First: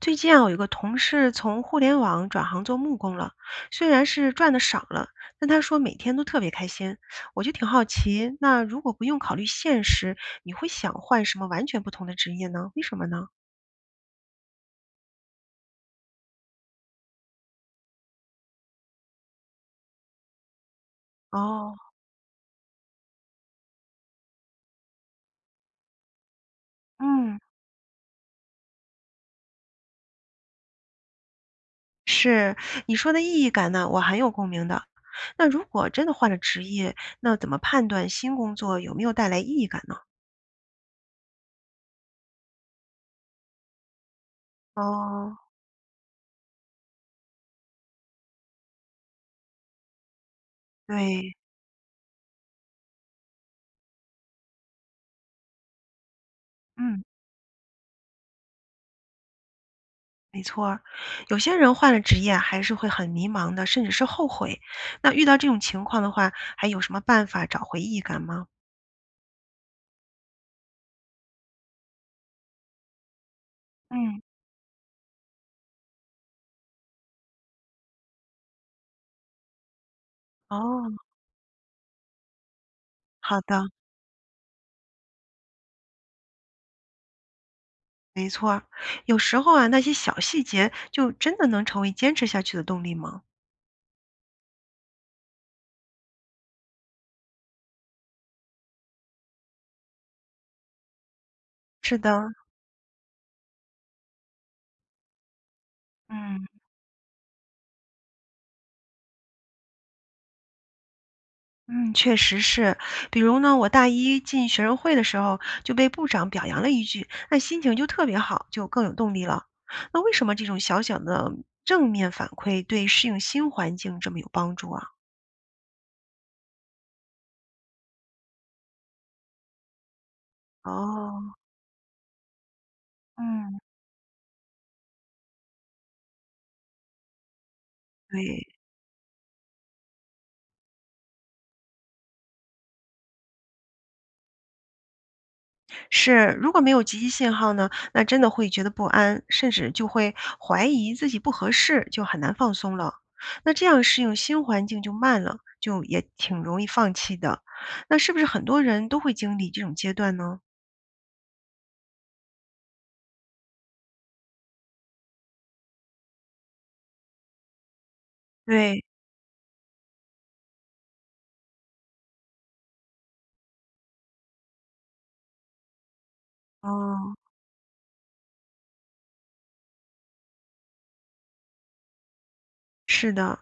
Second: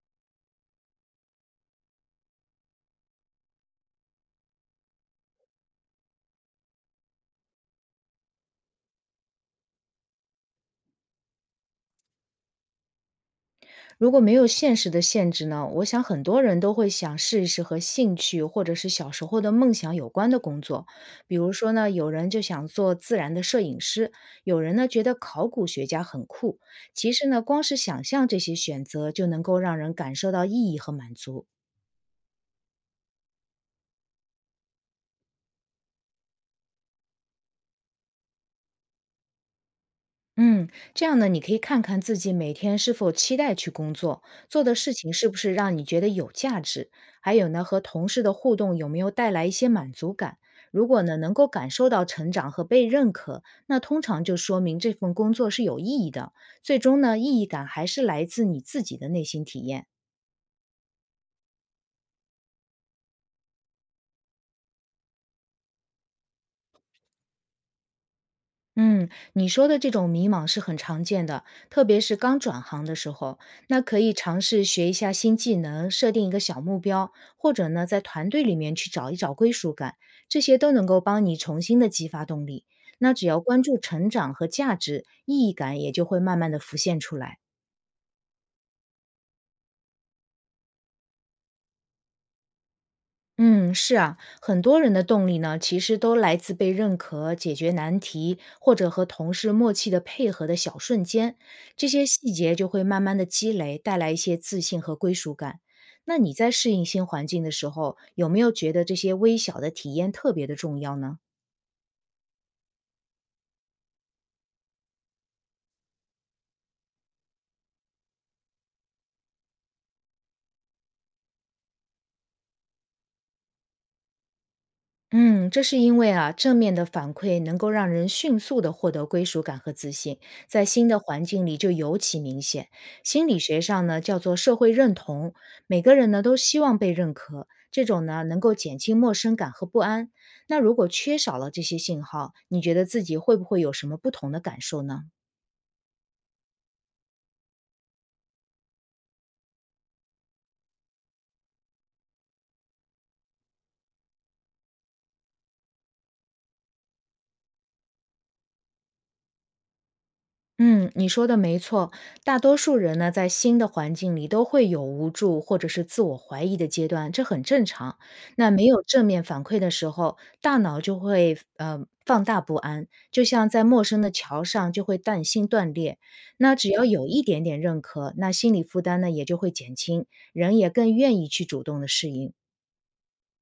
最近啊，我有个同事从互联网转行做木工了，虽然是赚的少了，但他说每天都特别开心。我就挺好奇，那如果不用考虑现实，你会想换什么完全不同的职业呢？为什么呢？如果没有现实的限制呢，我想很多人都会想试一试和兴趣或者是小时候的梦想有关的工作。比如说哦。呢，有人就想做自然的摄影师，有人呢觉得考古学家很酷。其实嗯。呢，光是想象这些选择就能够让人感受到意义和满足。是。你说的意义感呢，我很有共鸣的。那如果真的换了职业，那怎么判断新工作有没有带来意义感呢？嗯，这样呢，你可以看看自己每天是否期待去工作，做的事情是不哦。是让你觉得有价值，还有呢，和同事的互动有没有带来一些满足感。如果呢，对。能够感受到成长和被认可，那通常就说明这份工作是有意义的。最终嗯。呢，意义感还是来自你自己的内心体验。没错儿。有些人换了职业啊还是会很迷茫的，甚至是后悔。那遇到这种情况的话，还有什么办法找回意义感吗？嗯，你说的这种迷茫是很常见的，特别是刚转行的时候，那可以嗯。尝试学一下新技能，设定一个小目标，或者呢，在团队里面去找一找归属感，这些都能哦。够帮你重新的激发动力。那只好要关的。注成长和价值，意义感也就会慢慢的浮现出来。有时候啊，那些小细节就真的能成为坚持下去的动力吗？嗯，是啊，很多人的动力呢，其实都来自被认可、解决难题，或者和同事默契的配合的小瞬间，这是些的。细节就会慢慢的积累，带来一些自信和归属感。那你嗯在适应新环境的时候，有没有觉得这些微小的体验特别的重要呢？嗯，确实是。比如呢，我大一进学生会的时候就被部长表扬了一句，那心情就特别好，就更有动力了。那为什么这种小小的正面反馈对适应新环境这么有帮助啊？嗯，这是因为啊，正面的反馈能够让人迅速的获得归属感和自信，在新的环哦。境里就尤其明显。心理嗯。学上呢，叫做社会认同，每个人呢都希望被认可，这种呢能对。够减轻陌生感和不安。那如果缺少了这些信号，你觉得自己会不会有什么不同的感受呢？是。如果没有积极信号呢，那真的会觉得不安，甚至就会怀疑自己不合适，就很难放松了。那这样适应新环境就慢了，就也挺容易放弃的。那是不是很多人都会经历这种阶段呢？嗯，你说的没错，大多数人呢，在新的环境里都会有无助或者是自我怀疑的阶段，这很正常。那没对。有正面反馈的时候，大脑就会放大不安，就像在陌生的桥上就会担心断裂。那只要有哦。一点点认可，那心理负担呢也就会减轻，人也更愿意去主动的适应。是的。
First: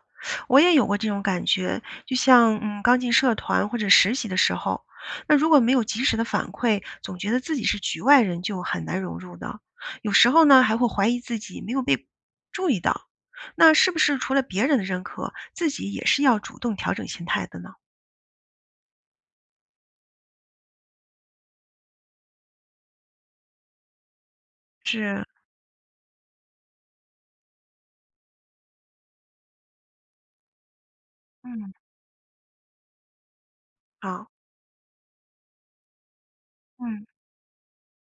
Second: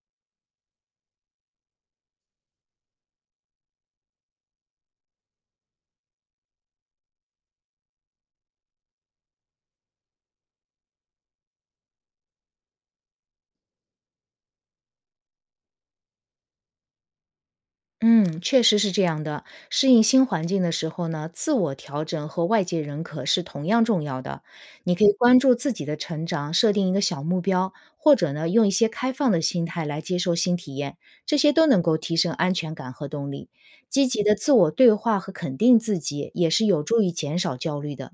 我也有过这种感觉，就像刚进社团或者实习的时候，那如果没有及时的反馈，总觉得自己是局外人，就很难融入的。有时候呢，还会怀疑自己没有被注意到。那是不是除了别人的认可，自己也是要主动调整心态的呢？嗯，确实是这样的。适应新环境的时候呢，自我调整和外界认可是同样重要的。你可以是。关注自己的成长，设定一个小目标，或者呢，用一些开放的心态来接受新体验，这些都嗯。能够提升安全感和动力。积极好。的自我对话和肯定自己，也是有助嗯。于减少焦虑的。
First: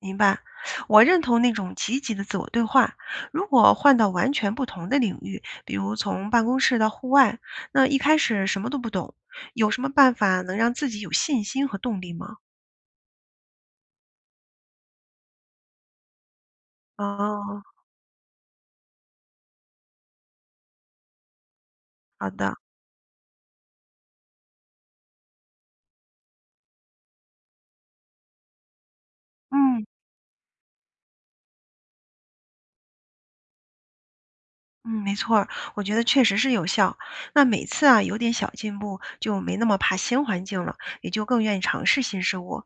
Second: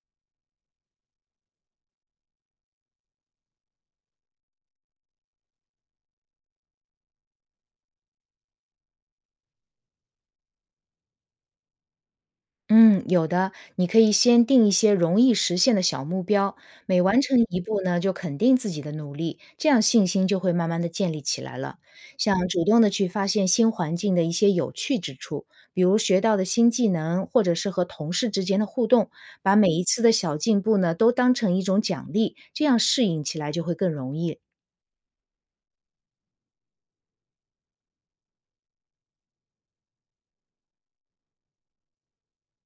明白。我认同那种积极的自我对话。如果换到完全不同的领域，比如从办公室到户外，那一开始什么都不懂，有什么办法能让自己有信心和动力吗？嗯，有的，你可以先定一些容易实现的小目标，每完成一哦。步呢，就肯定自己的努力，这样信心就会慢慢的建立起来了。好像的。主动的去发现新环境的一些有趣之处，比如学到的新技能，或者是和同事之间的互动，把每一嗯次的小进步呢，都当成一种奖励，这样适应起来就会更容易了。嗯，没错儿，我觉得确实是有效。那每次啊有点小进步，就没那么怕新环境了，也就更愿意尝试新事物。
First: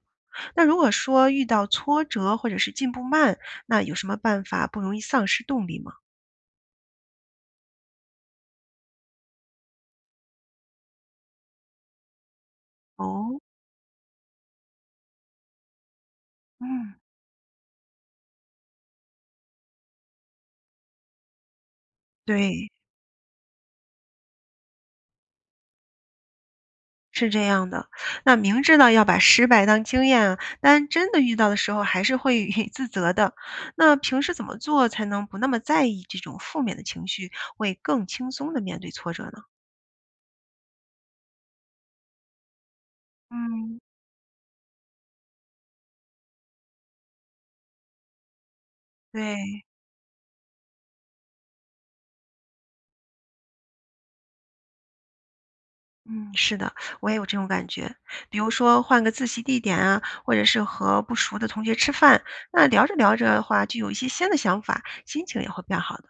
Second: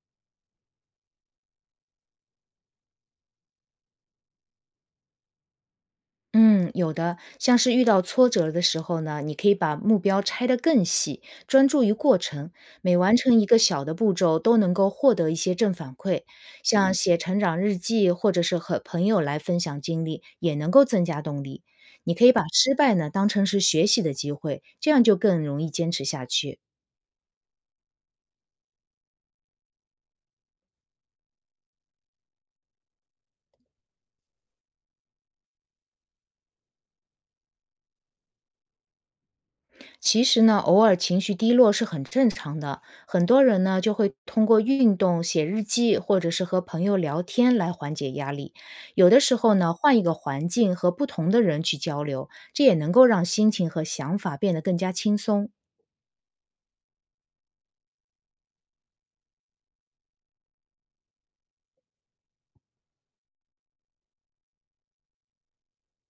那如果说遇到挫折或者是进步慢，那有什么办法不容易丧失动力吗？嗯，有的，像是遇到挫折的时候呢，你可以把目标拆得更细，专注于过程，每完哦。成一个小的步骤，都能够获得一些正反馈。像嗯。写成长日记，或者是和朋友来分享经历，也能够增加动力。你可以把对。失败呢当成是学习的机会，这样就更容易坚持下去。是这样的。那明知道要把失败当经验啊，但真的遇到的时候还是会 自责的。那平时怎么做才能不那么在意这种负面的情绪，会更轻松的面对挫折呢？其实呢，偶尔情绪低落是很正常的，很多人嗯。呢就会通过运动、写日记，或者是和朋友聊天来缓解压力。有的时候对。呢，换一个环境和不同的人去交流，这也能够让心情和想法变得更加轻松。嗯。是的，我也有这种感觉。比如说换个自习地点啊，或者是和不熟的同学吃饭，那聊着聊着的话，就有一些新的想法，心情也会变好的。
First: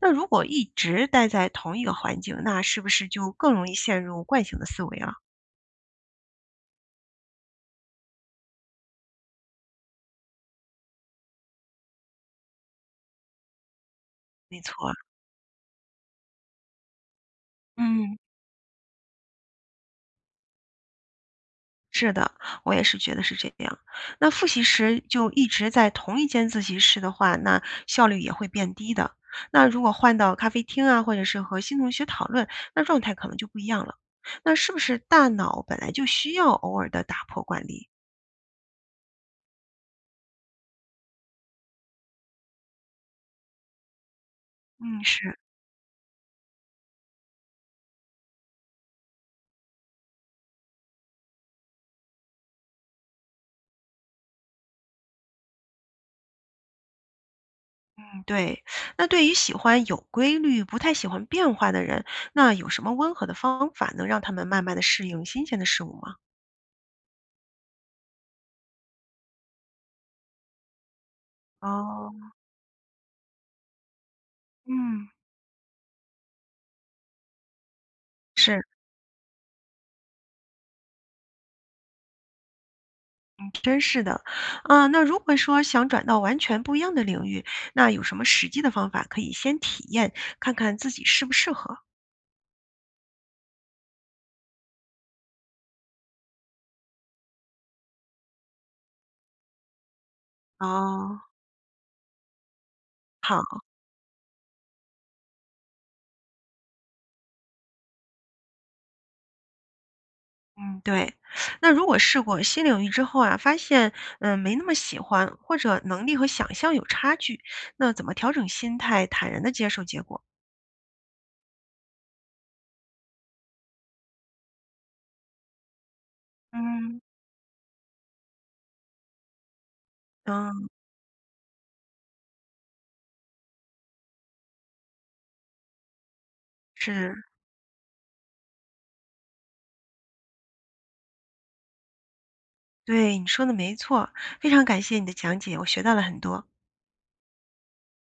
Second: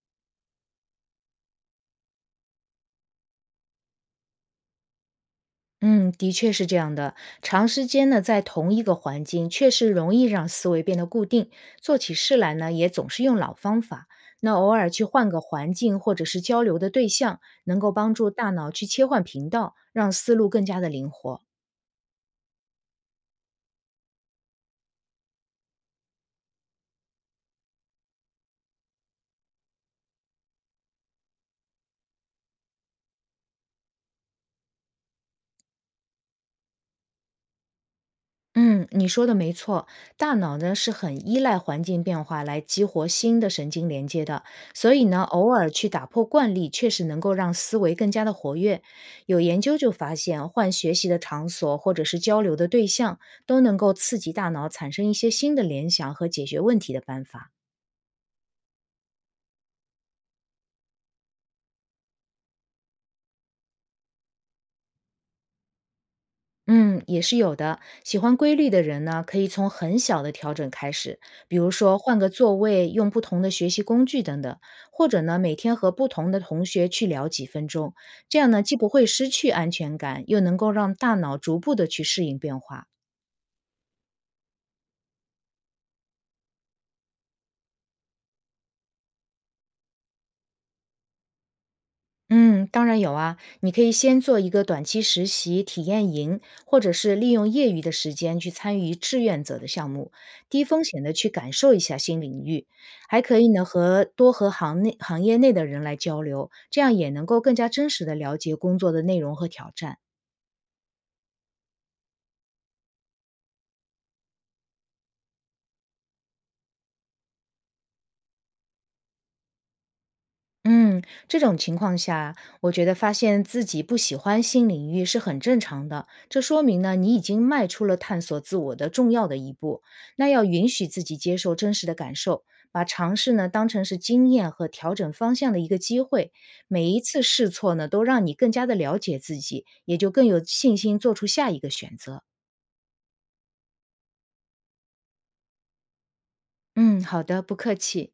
那如果一直待在同一个环境，那是不是就更容易陷入惯性的思维了？嗯，的确是这样的。长时间呢，在同一个环境，确实容易让思维变得固定，做起事来呢，也总是用老方法。那没偶尔错。去换个环境或者是交流的对象，能够帮嗯。助大脑去切换频道，让思路更加的灵活。是的，我也是觉得是这样。那复习时就一直在同一间自习室的话，那效率也会变低的。那如果换到咖啡厅啊，或者是和新同学讨论，那状态可能就不一样了。那是不是大脑本来就需要偶尔的打破惯例？嗯，你说的没错，大脑呢是很依赖环境变化来激活新的神经连接的，所嗯。以呢，是。偶尔去打破惯例，确实能够让思维更加的活跃。有研究就发现，换学习的场所或者是交流的对象，都能够刺激大脑产生一些新的联想和解决问题的办法。嗯。对。那对于喜欢有规律、不太喜欢变化的人，那有什么温和的方法能让他们慢慢的适应新鲜的事物吗？嗯，也是有的。喜欢规律的人呢，可以从很小的调整开始，比如说换个哦。座位，用不同的学习工具等等，或嗯。者呢，每天和不同的同学去聊几分钟，这样是。呢，既不会失去安全感，又能够让大脑逐步的去适应变化。嗯，真是的。啊，那如果说想转到完全不一样的领域，那有什么实际的方法可以先体验，看看自己适不适合？嗯，当然有啊，你可以先做一个短期实习体验营，或者是利用业余的时间去参与志愿者的项目，低风险的哦。去感受一下新领域，还可以好。呢和多和行内行业内的人来交流，这样也能够更加真实的了解工作的内容和挑战。嗯。对。那如果试过新领域之后啊，发现没那么喜欢，或者能力和想象有差距，那怎么调整心态，坦然的接受结果？嗯，这种情况下，我觉得发现自己不喜欢新领域是很正常的。这说明呢，嗯。你已经迈出了探索自我的重要的一步。那要允嗯。许自己接受真实的感受，把尝试呢当成是经验和调整方向的一个机会。每一是。次试错呢，都让你更加的了解自己，也就更有信心做出下一个选择。对，你说的没错，非常感谢你的讲解，我学到了很多。嗯，好的，不客气。